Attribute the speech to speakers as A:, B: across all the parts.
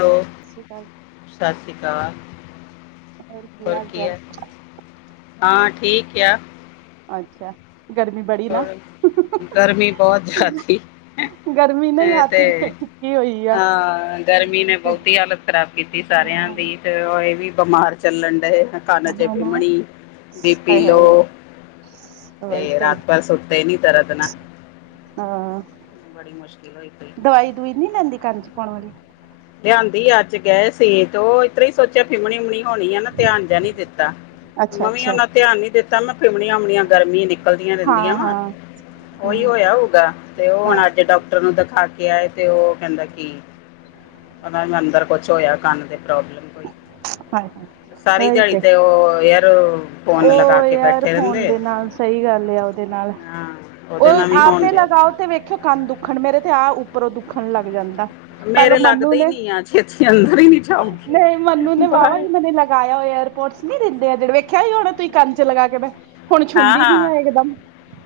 A: Hello,
B: ਸਸ ਰੀ ਕਾਲ।
A: ਸਸ ਰੀ ਕਾਲ, ਹੋਰ ਕੀ ਐ ਹਾਂ, ਠੀਕ ਕਿਹਾ।
B: ਅੱਛਾ, ਗਰਮੀ ਬੜੀ ਨਾ।
A: ਔਰ ਗਰਮੀ ਬਹੁਤ ਕਰਤੀ।
B: ਗਰਮੀ ਨਾ ਹੀ
A: ਇਹ
B: ਹੱਥ
A: ਤੇ ਹੈ,
B: ਚੁੱਕੀ ਹੋਈ ਆ।
A: ਹਾਂ ਗਰਮੀ ਨੇ
B: ਤੇ
A: ਬਹੁਤੀ ਹਾਲਤ ਖ਼ਰਾਬ ਕੀਤੀ ਸਾਰਿਆਂ
B: ਹਾਂ
A: ਦੀ। ਤੇ ਹੁਣ ਇਹ ਵੀ ਬਿਮਾਰ ਚੱਲਣ ਡਏ ਨੇ। ਕੰਨ ਚ
B: ਹਨਾ।
A: ਪਿਮਣੀ, ਬੀਪੀ
B: ਹਾਏ ਹਾਏ
A: ਲੋਅ ਤੇ ਰਾ ਸੁੱਤੇ ਨੀ ਤਰਦਨ
B: ਹਾਂ
A: ਬੜੀ ਮੁਸ਼ਕਿਲ ਹੋਈ ਪਈ
B: ਦੂਈ ਨੀ ਲੈਂਦੀ ਕੰਨ ਚ ਪਾਉਣ ਵਾਲੀ।
A: ਲਿਆਂਦੀ ਅੱਜ ਗਏ ਸੀ, ਤੇ ਉਹ ਇਤਰੀ ਸੋਚਿਆ ਫਿਮਣੀ ਉਮਣੀ ਹੋਣੀ ਆ ਨਾ ਧਿਆਨ ਜਿਹਾ ਨੀ ਦਿੱਤਾ,
B: ਅੱਛਾ
A: ਮੰਮੀ
B: ਅੱਛਾ।
A: ਉਹਨਾ ਧਿਆਨ ਨੀ ਦਿੱਤਾ, ਮੈਂ ਫਿਮਣੀਆਂ ਅਮਣੀਆਂ ਗਰਮੀ ਨੇ ਨਿਕਲਦੀਆਂ ਰਹਿੰਦੀਆਂ
B: ਹਾਂ
A: ਵਾ
B: ਹਾਂ
A: ਓਹੀ
B: ਹੂੰ
A: ਹੋਇਆ ਹੋਊਗਾ, ਤੇ ਉਹ
B: ਹਾਂ
A: ਹੁਣ ਅੱਜ ਡਾ ਡਾਕਟਰ ਨੂੰ ਦਿਖਾ ਕੇ ਆਏ, ਤੇ ਉਹ ਕਹਿੰਦਾ ਕੀ ਹਨਾ ਅੰਦਰ ਕੁਛ ਹੋਇਆ, ਕੰਨ ਦੇ ਪ੍ਰੋਬਲਮ ਕੋਈ
B: ਹਾਏ ਹਾਏ।
A: ਸਾਰੀ ਦਿਹਾੜੀ ਤੇ ਉਹ ਹੋ ਯ
B: ਉਹ ਏਅਰਫੋਨ ਦੇ ਨਾਲ, ਸਹੀ ਗੱਲ ਏ ਉਹਦੇ ਨਾਲ
A: ਹਾਂ ਉਹਦੇ ਨਾਲ
B: ਉਹ
A: ਵੀ ਹੋਣ
B: ਆਪੇ
A: ਡਿਆ
B: ਲਗਾਓ ਤੇ ਵੇਖਿਓ ਕੰਨ ਦੁੱਖਣ ਮੇਰੇ, ਤੇ ਆ ਉੱਪਰੋਂ ਦੁੱਖਣ ਲੱਗ ਜਾਂਦਾ। ਪਹਿਲੋ
A: ਮੇਰੇ
B: ਮੰਨੂ
A: ਲੱਗਦੇ ਹੀ
B: ਨੇ
A: ਨਹੀਂ ਆ ਛੇਤੀ ਅੰਦਰ ਹੀ ਨਹੀਂ ਜਾਊਗੀ
B: ਨਹੀਂ ਮੰਨੂ ਨੇ ਵਾਹਵਾ
A: ਬਾਹਰ
B: ਹੀ ਗਲੇ ਲੱਗ ਲਗਾਇਆ ਹੋਏ ਏਅਰਪੋਰਟਸ ਨੀ ਦਿੰਦੇ ਆ ਜਿਹੜੇ ਵੇਖਿਆ ਹੀ ਹੋਣਾ ਤੁਸੀਂ ਕੰਨ ਚ ਲਗਾ ਕੇ ਮੈਂ ਹੁਣ
A: ਹਾਂ
B: ਛੁੰਦੀ ਨੀ
A: ਹਾਂ
B: ਆ ਇਕਦਮ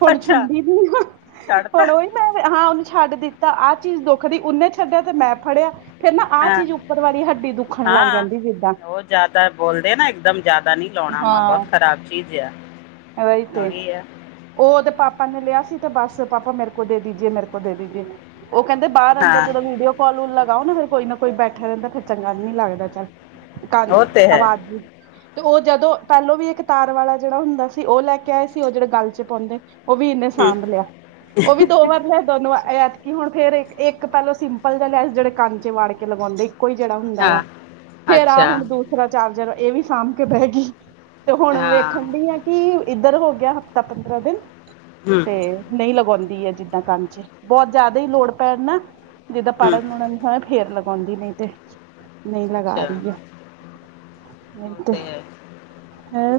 B: ਹੁਣ
A: ਅੱਛਾ
B: ਛੁੰਦੀ ਨੀ ਆ
A: ਛੱਡਤਾ
B: ਹੁਣ ਉਹ ਮੈਂ ਹਾਂ ਉਹਨੂੰ ਛੱਡ ਦਿੱਤਾ ਆਹ ਚੀਜ਼ ਦੁੱਖ ਦੀ ਉਹਨੇ ਛੱਡਿਆ ਤੇ ਮੈਂ ਫੜਿਆ ਫਿਰ ਨਾ ਆਹ
A: ਹਾਂ
B: ਚੀਜ਼ ਉੱਪਰ ਵਾਰੀ ਹੱਡੀ ਦੁੱਖਣ ਲੱਗ
A: ਹਾਂ
B: ਜਾਂਦੀ ਜਿੱਦਾਂ
A: ਉਹ ਜ਼ਿਆਦਾ ਬੋਲਦੇ ਨਾ ਇਕਦਮ ਜਿਆਦਾ ਨੀ ਲਾਉਣਾ ਵਾ ਬਹੁਤ ਖ਼ਰਾਬ ਚੀਜ਼ ਆ
B: ਏ ਤੇ
A: ਉਹੀ ਆ
B: ਉਹਦੇ ਪਾਪਾ ਨੇ ਲਿਆ ਸੀ ਤੇ ਬਸ ਪਾਪਾ ਮੇਰੇ ਕੋਲ ਦੇ ਦੇਜਏ ਮੇਰੇ ਕੋਲ ਦੇ ਦੇਜਏ ਉਹ ਕਹਿੰਦੇ ਬਾਹਰ ਅੰਦਰ
A: ਹਾਂ
B: ਜਦੋਂ ਵੀਡੀਓ ਕੋਲ ਲਗਾਓ ਨਾ ਫਿਰ ਕੋਈ ਨਾ ਕੋਈ ਬੈਠਾ ਰਹਿੰਦਾ ਫਿਰ ਚੰਗਾ ਨ ਨੀ ਲੱਗਦਾ ਚੱਲ ਕੰਧ
A: ਉਹ ਤੇ ਹੈ ਹੂੰ
B: ਆਵਾਜ਼ ਤੇ ਉਹ ਜਦੋਂ ਪਹਿਲੋਂ ਵੀ ਇੱਕ ਤਾਰ ਵਾਲਾ ਜਿਹੜਾ ਹੁੰਦਾ ਸੀ ਉਹ ਲੈ ਕੇ ਆਏ ਸੀ ਉਹ ਜਿਹੜੇ ਗੱਲ ਚ ਪਾਉਂਦੇ ਉਹ ਵੀ ਇਹਨੇ ਸਾਂਭ ਲਿਆ ਉਹ ਵੀ ਦੋ ਵਾਰ ਲੈ ਦੋਨੋ ਐਤਕੀ ਹੁਣ ਫਿਰ ਇੱਕ ਪਹਿਲੋਂ ਸਿੰਪਲ ਦਾ ਲੈ ਜਿਹੜੇ ਕੰਚੇ ਵਾ ਕੇ ਲਗਾਉਂਦੇ ਕੋਈ ਜਿਹੜਾ ਹੁੰਦਾ ਵਾ ਫਿਰ ਆ ਹੁਣ ਦੂਸਰਾ ਚਾਰਜਰ ਇਹ ਵੀ ਸਾਂਭ ਕੇ ਪੈ ਗਈ ਤੇ ਹੁਣ ਵੇਖਣ ਦੀ ਆ ਕਿ ਇੱਧਰ ਹੋ ਗਿਆ ਹਫਤਾ ਪੰਦਰਾਂ ਦਿਨ ਤੇ ਨਹੀਂ ਲਗਾਉਂਦੀ ਹੈ ਜਿੱਦਾਂ ਕੰਮ ਚ ਬਹੁਤ ਜ਼ਿਆਦਾ ਹੀ ਲੋੜ ਪੈਣ ਨਾ ਜਿੱਦਾਂ ਪੜਨ ਲੁੜਨ ਸਮ ਫਿਰ ਲਗਾਉਂਦੀ ਨਹੀਂ ਤੇ ਨਹੀਂ ਲਗਾ
A: ਅੱਛਾ
B: ਰਹੀ ਹੈ ਨਹੀਂ
A: ਉਹ
B: ਤੇ
A: ਹੈ
B: ਹੈ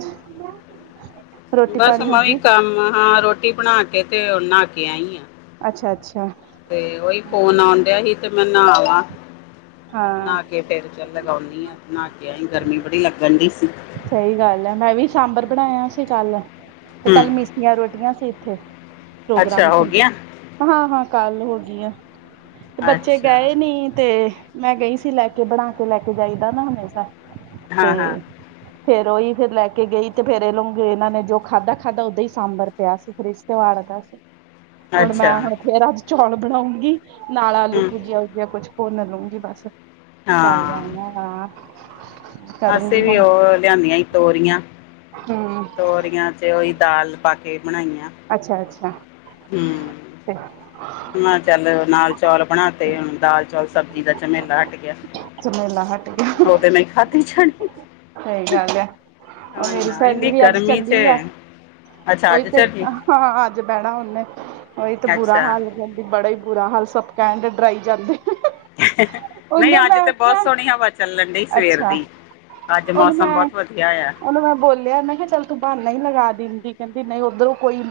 A: ਬਸ ਮੈਂ ਵੀ ਕੰਮ ਹਾਂ ਰੋਟੀ ਬਣਾ ਕੇ ਤੇ ਨਹਾ ਕੇ ਆਈ ਆ
B: ਅੱਛਾ ਅੱਛਾ
A: ਤੇ ਉਹੀ ਫੋਨ ਆਉਣ ਰਿ ਹੀ ਤੇ ਮੈਂ ਨਹਾ ਆਵਾਂ
B: ਹਾਂ
A: ਨਾ ਕੇ ਫਿਰ ਚੱਲ ਲਗਾਉਂਦੀ ਹਾਂ ਨਹਾ ਕੇ ਆ ਹੀਂ ਗਰਮੀ ਬੜੀ ਲੱਗਣ ਦੀ ਸੀ
B: ਸਹੀ ਗੱਲ ਹੈ ਮੈਂ ਵੀ ਸਾਂਬਰ ਬਣਾਇਆ ਸੀ ਕੱਲ ਤੇ
A: ਹੂੰ
B: ਕੱਲ ਮਿਸ ਜਾਂ ਰੋਟੀਆਂ ਸੀ ਇੱਥੇ ਪ੍ਰੋਗਰਾਮ
A: ਅੱਛਾ ਹੋ
B: ਸੀ
A: ਗਿਆ
B: ਹਾਂ ਹਾਂ ਕੱਲ ਹੋ ਗਈ ਆ ਤੇ ਬੱਚੇ
A: ਅੱਛਾ
B: ਗਏ ਨੀ ਤੇ ਮੈਂ ਗਈ ਸੀ ਲੈ ਕੇ ਬਣਾ ਕੇ ਲੈ ਕੇ ਜਾਈਦਾ ਨਾ ਹਮੇਸ਼ਾ ਤੇ
A: ਹਾਂ ਹਾਂ
B: ਫਿਰ ਉਹੀ ਫਿਰ ਲੈ ਕੇ ਗਈ ਤੇ ਫਿਰ ਇਹਲੋਂ ਇਹਨਾਂ ਨੇ ਜੋ ਖਾਧਾ ਖਾਧਾ ਉਦਾਂ ਹੀ ਸਾਂਬਰ ਪਿਆ ਸੀ ਫਿਰ ਉਹ ਅੜਦਾ ਸੀ ਹੁਣ ਮੈਂ
A: ਅੱਛਾ
B: ਹੁਣ ਫਿਰ ਅੱਜ ਚੌਲ ਬਣਾਉਂਗੀ ਨਾਲ ਆਲੂ
A: ਹੂੰ
B: ਭੁਜਿਆ ਭੁਜਆ ਕੁੱਛ ਫੋਨ ਲਊਗੀ ਬਸ ਚੱਲ
A: ਹਾਂ
B: ਜਾਣਾ ਹਾਂ ਕਰੂੰਗੀ
A: ਅਸੀਂ ਵੀ
B: ਹੁਣ
A: ਉਹ ਲਿਆਂਦੀਆਂ ਸੀ ਤੋਰੀਆਂ
B: ਹੂ
A: ਤੋਰੀਆਂ ਚ ਉਹੀ ਦਾਲ ਪਾ ਕੇ ਬਣਾਈਆਂ
B: ਅੱਛਾ ਅੱਛਾ
A: ਹੂੰ ਮੈਂ ਚੱਲ ਨਾਲ ਚੌਲ ਬਣਾ ਤੇ ਦਾਲ ਚੌਲ ਸਬਜ਼ੀ ਦਾ ਚਣੇ ਲਾ ਕੇ ਗਿਆ
B: ਚਮੇਲਾ ਹੱਟ ਗ
A: ਉਹ ਤੇ ਮੈਂ ਖਾਧੀ ਛੱਡਦੀ
B: ਸਹੀ ਗੱਲ ਹੈ ਉਹ ਮੇਰੀ
A: ਨਾ
B: ਸਹੇਲੀ
A: ਇੰਨੀ
B: ਵੀ ਅੱਜ
A: ਗਰਮੀ ਚ
B: ਚੱਲੀ ਆ
A: ਅੱਛਾ
B: ਉਹੀ
A: ਅੱਜ
B: ਤੇ
A: ਚੱਲੀ
B: ਹਾਂ ਅੱਜ ਬਹਿਣਾ ਉਹਨੇ ਉਹੀ ਤੇ ਬੁਰਾ
A: ਅੱਛਾ
B: ਹਾਲ ਕਹਿੰ ਬੜਾ ਹੀ ਬੁਰਾ ਹਾਲ ਸਭ ਐਂਡ ਡਰਾਈ ਕਰਦੇ
A: ਨਹੀਂ ਅੱਜ ਤੇ ਬਹੁਤ
B: ਆਖਿਆ
A: ਸੋਹਣੀ ਹਵਾ ਚੱਲਣ ਡ ਸਵੇਰ
B: ਅੱਛਾ
A: ਦੀ ਅੱਜ
B: ਉਹਨੂੰ
A: ਮੌਸਮ
B: ਮੈਂ
A: ਬਹੁਤ ਵਧੀਆ ਆ
B: ਉਹਨੂੰ ਮੈਂ ਬੋਲਿਆ ਨਾ ਕਿ ਚੱਲ ਤੂੰ ਬਹਾਨਾ ਹੀ ਲਗਾ ਦਿੰਦੀ ਕਹਿੰਦੀ ਨਹੀਂ ਉੱਧਰੋਂ ਕੋਈ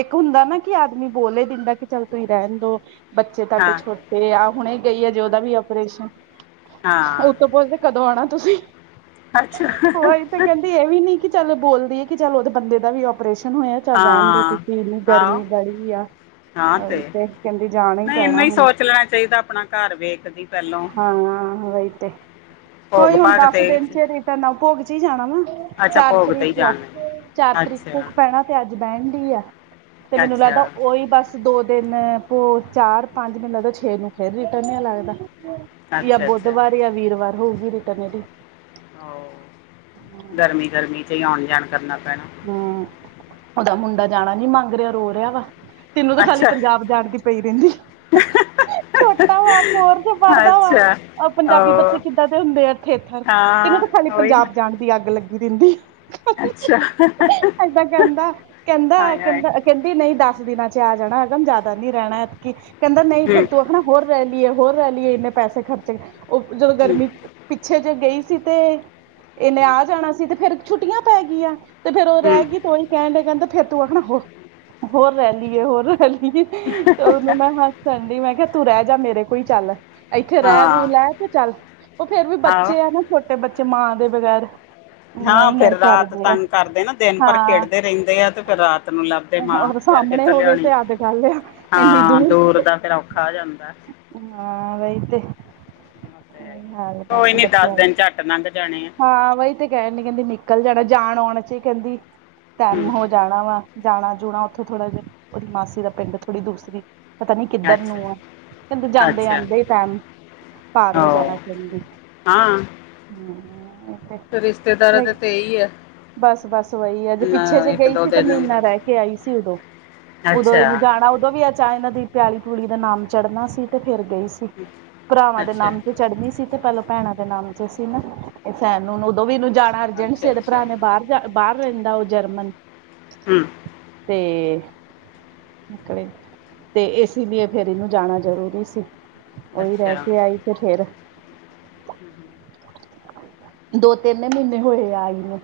B: ਇੱਕ ਹੁੰਦਾ ਨਾ ਕਿ ਆਦਮੀ ਬੋਲੇ ਹੀ ਦਿੰਦਾ ਕਿ ਚੱਲ ਤੁਸੀਂ ਰਹਿਣ ਦੋ ਬੱਚੇ ਤੁਹਾਡੇ
A: ਹਾਂ
B: ਛੋਟੇ ਆ ਹੁਣੇ ਗਈ ਆ ਜੇ ਉਹਦਾ ਵੀ ਆਪਓਰੇਸ਼ਨ
A: ਹਾਂ
B: ਉਹਤੋਂ ਬਤ ਕਦੋਂ ਆਉਣਾ ਤੁਸੀਂ
A: ਅੱਛਾ
B: ਹੋ ਤਾਂ ਕਹਿੰਦੀ ਇਹ ਵੀ ਨੀ ਕਿ ਚੱਲ ਬੋਲਦੀ ਹੈ ਕਿ ਚੱਲ ਉਹਦੇ ਬੰਦੇ ਦਾ ਵੀ ਆਪਓਰੇਸ਼ਨ ਹੋਇਆ ਚੱਲ ਰਹਿਣ ਦੇ
A: ਹਾਂ
B: ਤੁਸੀਂ ਇੰਨੀ
A: ਆਹੋ
B: ਗਰਮੀ ਬੜੀ ਆ
A: ਹਾਂ
B: ਉਹੀ
A: ਤੇ
B: ਕਹਿੰਦੀ ਜਾਣਾ
A: ਨਹੀਂ
B: ਪੈਣਾ
A: ਇਹਨੂੰ ਹੀ
B: ਹੁਣ
A: ਸੋਚ ਲੈਣਾ ਚਾਹੀਦਾ ਆਪਣਾ ਘਰ ਵੇਖਦੀ ਪਹਿਲੋਂ
B: ਹਾਂ ਵਹੀ ਤੇ
A: ਭੋਗ
B: ਉਹੀ ਹੁਣ
A: ਭਾਗ
B: ਦਸ
A: ਤੇ
B: ਦਿਨ ਚ ਰ ਤਾਂ ਨਵਭੋਗ ਚ ਹੀ ਜਾਣਾ ਵਾ
A: ਅੱਛਾ
B: ਚਾਰ
A: ਭੋਗ ਤੇ ਹੀ
B: ਤਰੀਕ ਆ
A: ਜਾਣਾ
B: ਚਾਰ ਤਰੀਕ ਤੋਂ
A: ਅੱਛਾ
B: ਪੈਣਾ ਤੇ ਅੱਜ ਬਹਿਣ ਡੇਅ ਆ ਤੇ ਮੈਨੂੰ
A: ਅੱਛਾ
B: ਲੱਗਦਾ ਉਓਹੀ ਬਸ ਦੋ ਦਿਨ ਪ ਚਾਰ ਪੰਜ ਮਹੀਨ ਲ ਛੇ ਨੂੰ ਫੇਰ ਰਿਟਰਨ ਲੱਗਦਾ ਜਾਂ
A: ਅੱਛਾ ਅੱਛਾ
B: ਬੁੱਧਵਾਰ ਜਾਂ ਵੀਰਵਾਰ ਹੋਊਗੀ ਰਿਟਰਨਿਟੀ
A: ਗਰਮੀ ਗਰਮੀ ਚ ਹੀ ਆਉਣ ਜਾਣ ਕਰਨਾ ਪੈਣਾ
B: ਹਮ ਉਹਦਾ ਮੁੰਡਾ ਜਾਣਾ ਨੀ ਮੰਗ ਰਿਹਾ ਰੋ ਰਿਹਾ ਵਾ ਤੈਨੂੰ ਤਾਂ ਖਾਲੀ
A: ਅੱਛਾ
B: ਪੰਜਾਬ ਜਾਣ ਦੀ ਪਈ ਰਹਿੰਦੀ ਛੋਟਾ ਵਾ ਹੋਰ ਚ ਪੜ੍ਹਦਾ ਵਾ
A: ਅੱਛਾ
B: ਪੰਜਾਬੀ ਬੱਚੇ
A: ਉਹ
B: ਕਿੱਦਾਂ ਦੇ ਹੁੰਦੇ ਆ ਇਥੇ ਇਥਰ ਤੇਨ
A: ਹਾਂ
B: ਤਾਂ ਖਾਲੀ
A: ਉਹੀ ਨਾ
B: ਪੰਜਾਬ ਜਾਣ ਦੀ ਅੱਗ ਲੱਗੀ ਰਹਿੰਦੀ
A: ਅੱਛਾ
B: ਐਦਾਂ ਕਹਿੰਦਾ ਕਹਿੰਦਾ
A: ਹਾਏ ਹਾਏ
B: ਕਹਿੰਦਾ ਕਹਿੰਦੀ ਨਹੀਂ ਦਸ ਦਿਨਾਂ ਚ ਆ ਜਾਣਾ ਅਗਮ ਜਿਆਦਾ ਨੀ ਰਹਿਣਾ ਇਤਕ ਕਹਿੰਦਾ ਨਹੀਂ ਫੇਰ
A: ਹੂੰ
B: ਤੂੰ ਆਖਣਾ ਹੋਰ ਰਹਿ ਲਈਏ ਹੋਰ ਰਹਿ ਲਈਏ ਇੰਨੇ ਪੈਸੇ ਖਰਚੇ ਗਏ ਉਹ ਜਦੋਂ
A: ਹੂੰ
B: ਗਰਮੀ ਪਿੱਛੇ ਜੇ ਗਈ ਸੀ ਤੇ ਇਹਨੇ ਆ ਜਾਣਾ ਸੀ ਤੇ ਫੇਰ ਛੁੱਟੀਆਂ ਪੈ ਗਈਆਂ। ਤੇ ਫੇਰ ਉਹ ਰਹਿ
A: ਹੂੰ
B: ਗਈ ਤੂੰ ਹੀ ਕਹਿੰਦੇ ਫੇਰ ਤੂੰ ਆਖਣਾ ਉਹ ਹੋਰ ਰਹਿ ਲਈਏ ਹੋਰ ਰਹਿ ਲਈਏ ਤੇ ਉਹਨੂੰ ਮੈਂ ਹ ਸੰਡੇ ਮੈਂ ਕਿਹਾ ਤੂੰ ਰਹਿ ਜਾ ਮੇਰੇ ਕੋਲ ਚੱਲ। ਇੱਥੇ ਰਹਿ ਰੂ
A: ਹਾਂ
B: ਲੈ ਤੇ ਚੱਲ ਉਹ ਫੇਰ ਵੀ
A: ਹਾਂ
B: ਬੱਚੇ ਆ ਨਾ ਛੋਟੇ ਬੱਚੇ ਮਾਂ ਦੇ ਬਗੈਰ ਇਆਂ
A: ਹਾਂ
B: ਹੀ ਇਆਂ
A: ਫੇਰ ਰਾਤ
B: ਕਰਦੇ ਆ
A: ਤੰਗ ਕਰਦੇ ਨਾ ਦਿਨ ਪਰ
B: ਹਾਂ
A: ਖੇੜਦੇ ਰਹਿੰਦੇ ਆ ਤੇ ਫਿਰ ਰਾਤ ਨੂੰ ਲੱਭਦੇ ਮਾਂ
B: ਔਰ
A: ਫੇਰ
B: ਸਾਹਮਣੇ
A: ਕਿਥੇ
B: ਹੋਵੇ
A: ਲਿਆਉਣੀ।
B: ਤੇ ਅੱਡ ਗੱਲ ਆ ਇੰਨੀ
A: ਹਾਂ ਦੂਰ ਦਾ ਦਰਾਡੇ ਔਖਾ ਜਾਂਦਾ।
B: ਹਾਂ ਰਹੀ ਤੇ
A: ਉਹ ਤੇ ਹੈ ਹੀ।
B: ਹ
A: ਕੋਈ
B: ਬਸ
A: ਨਹੀਂ
B: ਵਧੀਆ
A: ਦਿਨ ਝੱਟ ਲੰਘ ਜਾਣੇ ਆ
B: ਹਾਂਹੀ ਤੇ ਕਹਿਣ ਨੀ ਕਹਿੰਦੀ ਨਿਕਲ ਜਾਣਾ ਜਾਣ ਆਉਣ ਚ ਕਹਿੰਦੀ ਟੈਮ
A: ਹੂੰ
B: ਹੋ ਜਾਣਾ ਵਾ ਜਾਣਾ ਜੁਣਾ ਉੱਥੋਂ ਥੋੜ੍ਹਾ ਜਿਹਾ ਉਹਦੀ ਮਾਸੀ ਦਾ ਪਿੰਡ ਥੋੜ੍ਹੀ ਦੂਰ ਸੀ। ਪਤਾ ਨੀ ਕਿੱਧਰ
A: ਅੱਛਾ
B: ਨੂੰ ਆ ਕਹਿੰਦੇ ਜਾਂਦੇ
A: ਅੱਛਾ
B: ਆਂਦੇ ਟਾਈਮ ਭਾਰ ਹੋ
A: ਓ
B: ਜਾਣਾ ਕਹਿੰਦੇ
A: ਹਾਂ ਰਿਸ਼ਤੇਦਾਰਾਂ ਦੇ ਤੇ ਇਹੀ ਆ
B: ਬਸ ਬਸ ਵਹੀ ਆ ਜੇ
A: ਨਾ
B: ਪਿੱਛੇ ਜੇ
A: ਇੱਕ
B: ਗਈ
A: ਦੋ
B: ਸੀ ਤਾਂ
A: ਦਿਨ
B: ਮੈਂ
A: ਵੀ
B: ਇਨਾ ਰਹਿ
A: ਰਹੇ।
B: ਕੇ ਆਈ ਸੀ ਉਦੋਂ ਉਦੋਂ ਇਹਨੂੰ
A: ਅੱਛਾ
B: ਜਾਣਾ ਉਦੋਂ ਵੀ ਅੱਛਾ ਇਹਨਾਂ ਦੀ ਪੈਲੀ ਪੂਲੀ ਦਾ ਨਾਮ ਚੜ੍ਹਨਾ ਸੀ ਤੇ ਫੇਰ ਗਈ ਸੀ। ਭਰਾਵਾਂ ਦੇ
A: ਅੱਛਾ
B: ਨਾਮ ਤੇ ਚੜ੍ਹਨੀ ਸੀ ਤੇ ਪਹਿਲਾਂ ਭੈਣਾਂ ਦੇ ਨਾਮ ਚ ਸੀ ਨਾ ਇਹ ਸੈਣ ਨੂੰ ਉਦੋਂ ਵੀ ਇਹਨੂੰ ਜਾਣਾ ਅਰਜੈਂਟ ਸੀ
A: ਅੱਛਾ
B: ਉਹਦੇ
A: ਅੱਛਾ
B: ਭਰਾ ਨੇ ਬਾਹਰ ਬਾਹਰ ਰਹਿੰਦਾ ਉਹ ਜਰਮਨ
A: ਹਮ
B: ਤੇ ਨਿਕਲੇ ਤੇ ਇਸ ਲਈ ਫੇਰ ਇਹਨੂੰ ਜਾਣਾ ਜ਼ਰੂਰੀ ਸੀ। ਓਹੀ ਰਹਿ
A: ਅੱਛਾ
B: ਕੇ ਆਈ ਤੇ ਫੇਰ
A: [inaudible]
B: ਦੋ ਤਿੰਨ ਮਹੀਨੇ ਹੋਏ ਆਈ ਨੂੰ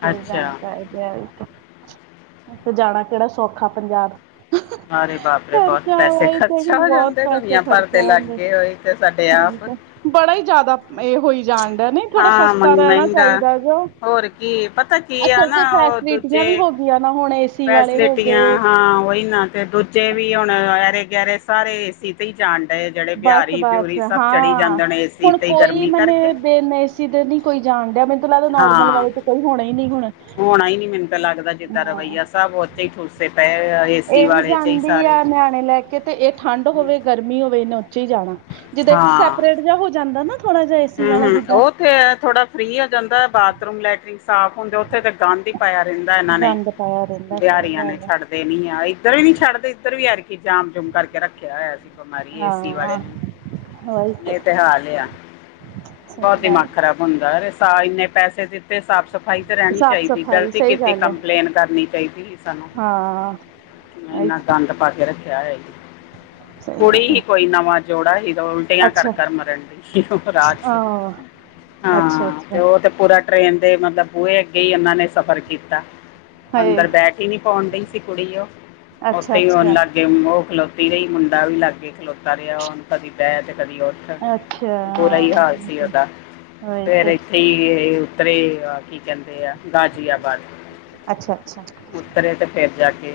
B: ਫੇਰ ਜਾਣਾ
A: ਅੱਛਾ
B: ਪੈ ਗਿਆ ਇਥੋਂ ਜਾਣਾ ਕਿਹੜਾ ਸੌਖਾ ਪੰਜਾਬ ਹਮ
A: ਮਾਰੇ ਬਾਪਰੇ ਬਹੁਤ ਪੈਸੇ
B: ਖਰਚਾ ਤੇ
A: ਖਰਚਾ ਹੋ
B: ਬਹੁਤ
A: ਜਾਂਦੇ
B: ਪੈਸੇ
A: ਦੁਨੀਆ ਭਰ ਤੇ
B: ਖਰਚਾ ਜਾਂਦੇ
A: ਲੱਗੇ ਹੋਏ ਤੇ ਸਾਡੇ
B: ਹੈ
A: ਆਪ
B: ਤਾਂ ਬੜਾ ਹੀ ਜਿਆਦਾ ਇਹ ਹੋਈ ਜਾਣ ਦਾ ਥੋੜਾ ਸਸਤਾ ਰਹਿਣਾ ਚਾਹੀਦਾ ਜੋ
A: ਇਹ ਪਤਾ ਕੀ ਆ
B: ਅਸਲ
A: ਨਾ
B: 'ਚ
A: ਉਹ
B: ਫੈਸਿਲਿਟੀਆਂ
A: ਦੂਜੇ
B: ਵੀ ਹੋ ਗਈਆਂ ਨਾ ਹੁਣ ਏਸੀ ਵਾਲੇ ਹੋ
A: ਫੈਸਿਲਿਟੀਆਂ
B: ਗਏ
A: ਹਾਂ ਉਹੀ ਨਾ ਤੇ ਦੂਜੇ ਵੀ ਹੁਣ ਆਰੇ ਗਰੇ ਸਾਰੇ ਆਏ ਸੀ ਜਾਨ ਦੇ ਜਿਹੜੇ
B: ਬਸ
A: ਬਿਹਾਰੀ
B: ਬਸ
A: ਬਉਰੀ ਸਭ ਚੜੀ
B: ਹਾਂ
A: ਜਾਂਦੇ ਨੇ ਏ ਸੀ ਤੇ ਗਰਮੀ ਕਰਕੇ
B: ਕਿਤੇ ਨੀ ਕੋਈ ਜਾਣਦੇ ਮੈਨੂੰ ਲੱਗਦਾ ਨੋਰਮ
A: ਹਾਂ
B: ਕੋਈ ਹੋਣਾ ਹੀ ਨਹੀਂ ਹੁਣਾ
A: ਹੋਣਾ ਹੀ ਨੀ ਮੈਨੂੰ ਤਾਂ ਲੱਗਦਾ ਜਿੱਦਾਂ ਰਵੱਈਆ ਸਬ ਉਥੇ ਹੀ ਠੂਸੇ ਪਏ ਏਸੀ
B: ਇਹ ਵੀ
A: ਵਾਲੇ ਚ ਹੀ
B: ਜਾਂਦੀ
A: ਸਾਰੇ
B: ਆ ਨਿਆਣੇ ਲੈ ਕੇ ਤੇ ਇਹ ਠੰਡ ਹੋਵੇ ਗਰਮੀ ਹੋਵੇ ਇਹਨ ਉਚੇ ਹੀ ਜਾਣਾ ਜਿੱਦਾਂ ਇੱਕ ਸੈਪਰੇਟ ਜਿਹਾ ਹੋ ਜਾਂਦਾ ਨਾ ਥੋੜਾ ਜਿਹਾ ਏਸੀ
A: ਹਮ
B: ਵਾਲਾ
A: ਹਮ
B: ਜਿੱਦਾਂ
A: ਉਹਥੇ ਥੋੜਾ ਫਰੀ ਹੋ ਜਾਂਦਾ ਬਾਥਰੂਮ ਲੈਟਰੀਨ ਸਾਫ਼ ਹੁੰਦੇ ਉੱਥੇ ਤਾਂ ਗੰਦ ਹੀ ਪਾਇਆ ਰਹਿੰਦਾ ਇਹਨਾਂ ਨੇ
B: ਗੰਦ ਪਾਇਆ ਰਹਿੰਦਾ ਸਹੀ
A: ਬਿਹਾਰੀਆਂ ਨੇ
B: ਗੱਲ ਹੈ
A: ਛੱਡ ਨੀ ਆ ਇੱਧਰ ਵੀ ਨੀ ਛੱਡਦੇ ਇੱਧਰ ਵੀ ਆਰਕੀ ਜਾਮ ਜੁਮ ਕਰਕੇ ਰੱਖਿਆ ਹੋਇਆ ਸੀ ਬਿਮਾਰੀ ਏ ਸੀ
B: ਹਾਂ
A: ਵਾਲੇ ਨੇ ਇਹ ਤੇ ਹਾਲ ਆ
B: ਸਹੀ
A: ਬਹੁਤ ਦਿਮਾਗ
B: ਗੱਲ
A: ਖ਼ਰਾਬ ਹੁੰਦਾ ਇੰਨੇ ਪੈਸੇ ਦਿੱਤੇ ਸਭ ਸਫ਼ਾਈ ਤਾਂ ਰਹਿਣੀ
B: ਸਾਫ਼
A: ਚਾਹੀਦੀ
B: ਸਫ਼ਾਈ
A: ਗ਼ਲਤੀ
B: ਸਹੀ
A: ਕਿਤੇ
B: ਗੱਲ ਹੈ
A: ਕੰਪਲੇਨ ਕਰਨੀ ਚਾਹੀਦੀ ਸਾਨੂੰ
B: ਹਾਂ
A: ਮੈਂ
B: ਇਹੀ
A: ਇੰਨਾ
B: ਤੇ
A: ਗੰਦ ਪਾ ਕੇ ਰੱਖਿਆ ਹੋਇਆ ਜੀ
B: ਸਹੀ
A: ਕੁੜੀ
B: ਗੱਲ
A: ਹੀ
B: ਹੈ
A: ਕੋਈ ਨਵਾਂ ਜੋੜਾ ਸੀ ਤਾਂ ਉਲਟੀਆਂ ਕਰ
B: ਅੱਛਾ
A: ਘਰ ਮਰਨ ਦੀ ਰਾਜ
B: ਹਾਂ ਅੱਛਾ
A: ਹਾਂ ਤੇ
B: ਅੱਛਾ
A: ਉਹ ਉਹ ਤੇ ਪੂਰਾ ਟ੍ਰਰੇਨ ਦੇ ਮਤਲਬ ਬੂਹੇ ਅੱਗੇ ਹੀ ਉਹਨਾਂ ਨੇ ਸਫ਼ਰ ਕੀਤਾ
B: ਹਾਏ
A: ਅੰਦਰ ਬੈਠ ਹੀ ਨੀ ਪਾਉਣ ਡਹੀ ਸੀ ਕੁੜੀ ਉਹ ਉੱਥੇ
B: ਅੱਛਾ
A: ਹੀ ਰੋਣ
B: ਅੱਛਾ
A: ਲੱਗ ਉਹ ਖਲੋਤੀ ਰਹੀ ਮੁੰਡਾ ਵੀ ਲਾਗਗੇ ਖਲੋਤਾ ਰਿਹਾ ਉਹ ਕਦੇ ਬਹਿ ਤੇ ਕਦੀ ਉਥ
B: ਅੱਛਾ ਹਾ ਉਹੀ ਤੇ
A: ਤੇ ਉੱਤਰੇ ਕੀ ਕਹਿੰਦੇ ਆ ਗਾਜ਼ੀਆਬਾਦ
B: ਅੱਛਾ ਅੱਛਾ
A: ਤੇ ਫਿਰ ਜਾ ਕੇ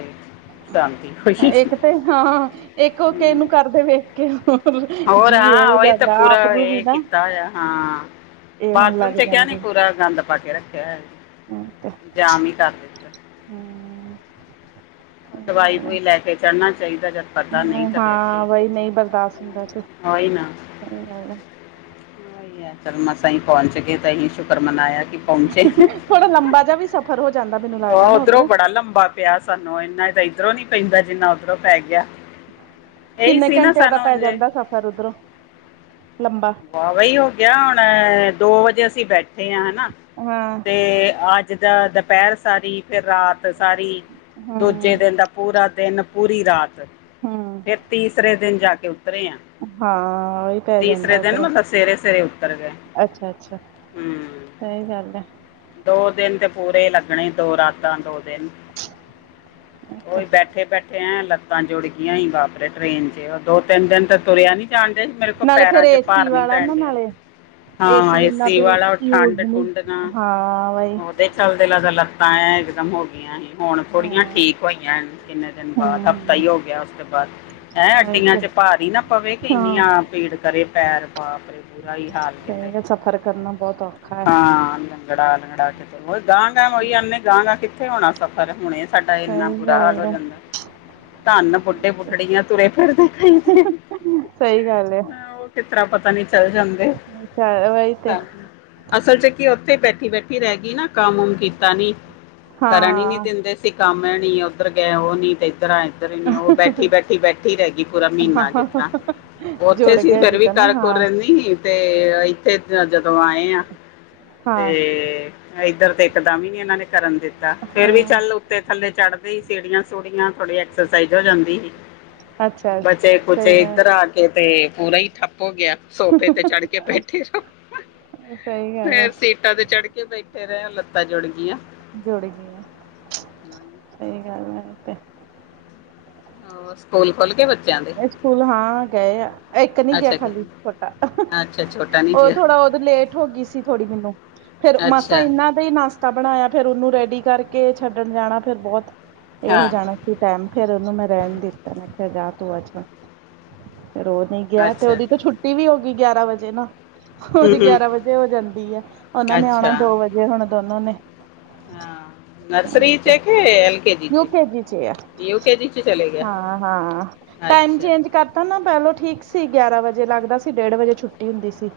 A: ਸ਼ਾਂਤੀ ਹੋਈ
B: ਇੱਕ ਤੇ ਹਾਂ ਇੱਕ ਉਹ
A: ਹਮ,
B: ਕੇਨੂੰ ਕਰ ਦੇਵੇ
A: ਹੋਰ ਹਾਂ ਓਹੀ ਤਾਂ ਪੂਰਾ
B: ਆਪ ਨੂੰ ਵੀ
A: ਇਹ
B: ਨਾ
A: ਕੀਤਾ ਹੋਇਆ ਹਾਂ
B: ਇਹ ਹੁਣ ਲੱਗ
A: ਬਾਥਰੂਮ ਤੇ ਕ ਨੀ
B: ਜਾਂਦੇ
A: ਪੂਰਾ ਗੰਦ ਪਾ ਕੇ ਰੱਖਿਆ
B: ਤੇ
A: ਜਾਮ ਹੀ ਕਰ ਦਿੱਤਾ
B: ਹਮ ਸਹੀ
A: ਦਵਾਈ
B: ਗੱਲ ਹੈ
A: ਦਵਾਈ ਲੈ ਕੇ ਚੜ੍ਹਨਾ ਚਾਹੀਦਾ ਜਦ ਕਰਦਾ ਨਹੀਂ ਤਾਂ ਫੇਰ
B: ਹਾਂ
A: ਠੀਕ
B: ਬਈ ਨਹੀਂ ਬਰਦਾਸ਼ਤ ਹੁੰਦਾ ਤੇ
A: ਹੈ ਓਹੀ ਨਾ
B: [unintelligible]
A: ਓਹੀ ਹੈ ਚ ਮਸਾਂ ਹੀ ਪਹੁੰਚ ਗਏ ਤੇ ਅਸੀਂ ਸ਼ੁਕਰ ਮਨਾਇਆ ਕਿ ਪਹੁੰਚੇ
B: ਥੋੜਾ ਲੰਬਾ ਜਿਹਾ ਵੀ ਸਫ਼ਰ ਹੋ ਜਾਂਦਾ ਮੈਨੂੰ
A: ਉਹ
B: ਲੱਗਦਾ ਨਾ
A: ਉਧਰੋਂ
B: ਉੱਧਰੋਂ
A: ਬੜਾ ਲੰਬਾ ਪਿਆ ਸਾਨੂੰ ਇੰਨਾ ਤਾਂ ਇੱਧਰੋਂ ਨੀ ਪੈਂਦਾ ਜਿੰਨਾ ਉੱਧਰੋਂ ਪੈ ਗਿਆ ਇਹੀ
B: ਕਿੰਨੇ
A: ਸੀ ਨਾ
B: ਘੰਟਿਆਂ ਦਾ
A: ਸਾਨੂੰ
B: ਪੈ
A: ਜੇ
B: ਜਾਂਦਾ ਸਫ਼ਰ ਉੱਧਰੋਂ ਲੰਬਾ
A: ਵਾਹ ਵਹੀ ਹੋ ਗਿਆ ਹੁਣ ਦੋ ਵਜੇ ਅਸੀਂ ਬੈਠੇ ਹਾਂ ਹਨਾ
B: ਹਾਂ
A: ਤੇ ਅੱਜ ਦਾ ਦੁਪਹਿਰ ਸਾਰੀ ਫ ਰਾਤ ਸਾਰੀ ਦੂਜੇ
B: ਹੂੰ
A: ਦਿਨ ਦਾ ਪੂਰਾ ਦਿਨ ਪੂਰੀ ਰਾਤ
B: ਹੂੰ
A: ਫਿਰ ਤੀਸਰੇ ਦਿਨ ਜਾ ਕੇ ਉਤਰੇ ਆ
B: ਹਾਂ ਹੀ ਪੈ ਜਾਂਦਾ ਉੱਧਰੋਂ
A: ਮਤਲਬ ਸਵੇਰੇ ਸਵੇਰੇ ਉਤਰ ਗਏ
B: ਅੱਛਾ ਅੱਛਾ
A: ਹੂੰ
B: ਸਹੀ ਗੱਲ ਹੈ
A: ਦੋ ਦਿਨ ਤੇ ਪੂਰੇ ਲੱਗਣੇ ਦੋ ਰਾਤਾਂ ਦੋ ਦਿਨ
B: ਤੇ
A: ਉਹੀ ਬੈਠੇ ਬੈਠੇ ਲੱਤਾਂ ਜੁੜ ਗਈਆਂ ਈ ਬਾਪਰੇ ਟਰੇਨ ਚ ਉਹ ਦੋ ਤਿੰਨ ਦਿਨ ਤੇ ਤੁਰਿਆ ਨੀ ਜਾਣਦੇ ਸੀ ਮੇਰੇ ਕੋਲ
B: ਨਾਲੇ
A: ਪੈਰਾਂ
B: ਫਿਰ
A: ਚ
B: ਏਸੀ
A: ਭਾਰ ਨੀ
B: ਵਾਲਾ
A: ਪੈਣ
B: ਨਾ
A: ਡਿਆ ਇ
B: ਨਾਲੇ
A: ਹਾਂ।
B: ਉਹਨਾਂ
A: ਏਸੀ
B: ਤੋਂ
A: ਵਾਲਾ।
B: ਯੂਜ
A: ਠੰਡ-
B: ਨਹੀਂ
A: ਠੁੰਡ ਨਾ,
B: ਹਾਂ ਬਾਈ
A: ਉਹਦੇ ਚੱਲਦੇ ਲਗੱ। ਤਾਂ ਇਕਦਮ ਹੋ ਗਈਆਂ ਸੀ। ਹੁਣ ਥੋੜੀਆਂ
B: ਹਾਂ
A: ਠੀਕ ਹੋਈਆਂ। ਕਿੰਨੇ ਦਿਨ ਬਾਅਦ। ਹਫ਼ਤਾ
B: ਹੂੰ
A: ਹੀ, ਹੋ ਗਿਆ ਉਸ ਤੋਂ ਬਾਅਦ। ਹੈਂ।
B: ਆਈ
A: ਅੱਡੀਆਂ
B: ਤੇ
A: ਚ, ਭਾਰ ਹੀ ਨਾ ਪਵੇ। ਕਿ
B: ਹਾਂ
A: ਪਿੰਨੀਆਂ ਭੀੜ, ਕਰੇ ਪੈਰ। ਪਾਪੇ ਬੁਰਾ ਹੀ ਹਾਲ ਕਿਤੇ
B: ਸਹੀ ਸਫ਼ਰ ਕਰਨਾ ਬਹੁਤ ਔਖਾ ਹੈ
A: ਹਾਂ [unintelligible] ਗਾਂ ਗਾਂਹੀ ਆਨੇ ਗਾਂਗਾਾਂ ਕਿੱਥੇ ਹੋਣਾ ਸਫ਼ਰ ਹੁਣੇ ਸਾਡਾ ਇੰਨਾ
B: ਸਹੀ
A: ਬੁਰਾ ਹਾਲ
B: ਗੱਲ
A: ਹੋ ਜਾਂਦਾ
B: [unintelligible]
A: ਧਨ ਬੂਡੇ ਬੁਡੜੀਆਂ ਤੁਰੇ ਫਿਰਦੇ ਖਦੇ
B: ਸਹੀ ਗੱਲ ਹੈ
A: ਇਸ ਤਰ੍ਹਾਂ ਪਤਾ ਨੀ ਚੱਲ ਜਾਂਦੇ
B: ਚੱਲ ਵਈ ਤੇ
A: ਅਸਲ ਚ ਕੀ ਉੱਥੇ ਬੈਠੇ ਬੈਠੀ ਬੈਠੀ ਰਹਿ ਗਈ ਨਾ ਕੰਮ ਉਮ ਕੀਤਾ ਨੀ ਕਰਨ ਹੀ ਨੀ
B: ਹਾਂ
A: ਦਿੰਦੇ ਸੀਂ ਕੰਮ ਹੈ ਨ ਉੱਧਰ ਗਏ ਉਹ ਨੀ ਤੇ ਇੱਧਰ ਆਏ ਉਹ ਬੈਠੀ ਬੈਠੀ ਬੈਠੀ ਰਹਿ ਗਈ ਪੂਰਾ ਮਹੀਨਾ ਜਿਸ ਤਰ੍ਹਾਂ ਉੱਥੇ ਸੀ ਫੇਿਰ ਵੀ ਕਰ-ਕੁਰ ਰਹਿੰਦੀ ਸੀ, ਤੇ ਇੱਥੇ ਜਦੋਂ ਆਏ ਆ। ਤੇ, ਇੱਧਰ ਤੇ, ਇੱਕਦਮ ਹੀ, ਨੀ ਇਹਨਾਂ ਨੇ। ਕਰਨ ਦਿੱਤਾ। ਫੇਰ ਵੀ ਚੱਲ ਉੱਤੇ- ਥੱਲੇ ਚੜਦੇ ਹੀ, ਸੀੜੀਆਂ- ਸੂੜੀਆਂ, ਥੋੜੀ ਐਕਸਰਸਾਈਜ਼ ਹੋ, ਜਾਂਦੀ। ਬਚੇ- ਕੁਚੇ, ਕਰਾ ਕੇ ਤੇ, ਪੂਰਾ ਹੀ, ਠੱਪ ਹੋ ਗਿਆ। ਸੋਫੇ ਤੇ, ਚੜ ਕੇ, ਬੈਠੇ ਰਹੋ। ਆ ਫ ਲੱਟਾਂ ਤੇ, ਚੜ ਕੇ, ਬੈਠੇ ਰਹੇ ਆ। ਲੱਤਾਂ ਜੁੜ ਗਈਆਂ।
B: ਜੁੜ ਗਈ ਆ। ਸਹੀ ਗੱਲ ਹੈ, ਤੇ।
A: ਹੋਰ, ਸਕੂਲ ਖੋਲ ਗਏ? ਬੱਚੇ-
B: ਗਣੇ ਸਕੂਲ, ਹਾਂ ਗਏ ਆ। ਇੱਕ ਨਹੀਂ ਗਿਆ। ਖਾਲੀ, ਛੋਟਾ।
A: ਅੱਛਾ, ਛੋਟਾ ਨਹੀਂ।
B: ਉਹ ਥੋੜਾ, ਉਹ ਦੇ, ਲੇਟ ਹੋ ਗਈ ਸੀ। ਥੋੜੀ ਮੈਨੂੰ, ਫੇਰ ਮਸਾਂ ਇੰਨਾ। ਨਹੀਂ ਨਾਸ਼ਤਾ ਬਣਾਇਆ। ਫੇਰ ਉਹਨੂੰ ਰੈਡੀ ਕਰਕੇ, ਛੱਡਣ ਜਾਣਾ। ਫੇਰ ਬਹੁਤ, ਦੇਰ ਹੋ ਜਾਣਾ। ਟਾਈਮ ਫੇਰ, ਉਹਨੂੰ ਮੈਂ ਰਹਿਣ ਦਿੱਤਾ। ਮੈਂ ਕਿਹਾ ਜਾ ਤੂੰ ਅੱਜੁਣ ਫੇਰ, ਉਹ ਨਹੀਂ। ਗਿਆ। ਤੇ ਉਹਦੀ, ਤਾਂ ਛੁੱਟੀ ਵੀ ਹੋ ਗਈ। ਗਿਆਰਾਂ ਵਜੇ ਨਾ। ਹੁਦੀ ਗਿਆਰਾਂ ਵਜੇ ਹੋ ਜਾਂਦੀ ਆ। ਉਹਨਾਂ ਨੇ ਆਉਣਾ, ਦੋ ਵਜੇ, ਹੁਣ ਦੋਨਾ ਨੇ। ਅ ਯੂ ਕੇ ਜੀ, ਚ ਆ। ਹਾਂ, ਹਾਂ। ਟਾਈਮ ਚੇਂਜ ਕਰਤਾ ਨਾ। ਪਹਿਲੋਂ ਠੀਕ ਸੀ। ਗਿਆਰਾਂ ਵਜੇ ਲੱਗਦਾ ਸੀ। ਡੇਢ ਵਜੇ, ਛੁੱਟੀ ਹੁੰਦੀ ਸੀ।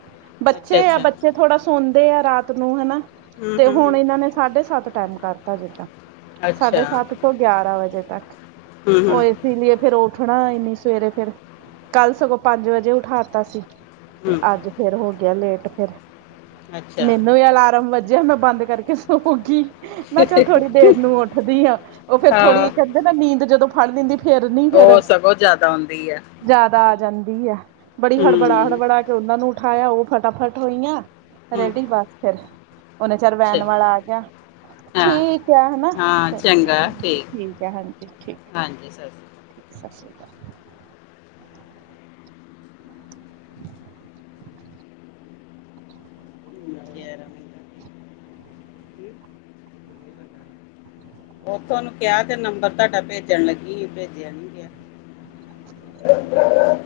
B: ਬੱਚੇ ਆ, ਬੱਚੇ ਥੋੜਾ ਸੌਦੇ ਆ, ਰਾਤ ਨੂੰ ਹਨਾ। ਤੇ ਹੁਣ ਇਹਨਾਂ ਨੇ। ਸਾਢੇ ਸੱਤ, ਟਾਈਮ ਕਰਤਾ ਸਿੱਧਾ। ਸਾਢੇ ਸੱਤ, ਤੋਂ ਗਿਆਰਾਂ ਵਜੇ ਤੱਕ। ਉਹ ਇਸ ਲਈ ਫੇਰ। ਉੱਠਣਾ ਇਨੀ ਸਵੇਰੇ ਫੇਰ। ਕੱਲ ਸਗੋਂ, ਪੰਜ ਵਜੇ, ਉਠਾ ਤ ਸੀ। ਤੇ ਅੱਜ। ਫੇਰ ਹੋ ਗਿਆ। ਲੇਟ ਫੇਰ,
A: ਅੱਛਾ
B: ਮੈਨੂੰ ਵੀ ਅਲਾਰਮ ਵੱਜਿਆ। ਮੈਂ ਬੰਦ ਕਰਕੇ ਸੋਗੀ। ਮੈਂ ਚੱਲ, ਥੋੜੀ ਦੇਰ ਨੂੰ, ਉੱਠਦੀ ਹਾਂ। ਉਹ ਫੇਰ
A: ਹਾਂ
B: ਥੋੜੀ ਤਾਂ ਨੀਦ ਜਦੋ, ਫੜ ਲਿੰਦੀ। ਫੇਰ ਨੀ ਫੇਰ
A: ਉਹ ਸਗੋਂ, ਜ਼ਿਆਦਾ ਹੁੰਦੀ ਹੈ।
B: ਜਿਆਦਾ ਆ ਜਾਂਦੀ ਆ। ਬੜੀ ਹੜਬੜਾ-
A: ਹੂੰ
B: ਹੜਬੜਾ, ਕੇ ਉਹਨਾ ਨੂੰ ਉਠਾਇਆ। ਉਹ ਫਟਾਫਟ ਹੋਈਆਂ।
A: ਹੂੰ
B: ਰੇਡੀ ਬਸ। ਫੇਰ ਓਨੇ ਚਿਰ, ਵੈਨ
A: ਚੰਗਾ
B: ਵਾਲਾ ਆ ਗਿਆ।
A: ਹਾਂ
B: ਠੀਕ ਆ। ਹਨਾ।
A: ਹਾਂ
B: ਚ
A: ਚੰਗਾ
B: ਹਾਂ ਠੀਕ ਆ। ਹਾਂਜੀ। ਠੀਕ।
A: ਹਾਂਜੀ। ਸਤਿ ਸ਼੍ਰੀ ਅਕਾਲ।
B: ਠੀਕ ਸਤਿ ਸ਼੍ਰੀ ਅਕਾਲ।
A: ਅਰ [unintelligible] ਕੀ। ਉਥੋਂ ਨੂੰ ਕਿਹਾ, ਤੇ ਨੰਬਰ ਤੁਹਾਡਾ ਭੇਜਣ ਲੱਗੀ। ਭੇਜਿਆ ਨੀ ਗਿਆ। ਅ [unintelligible]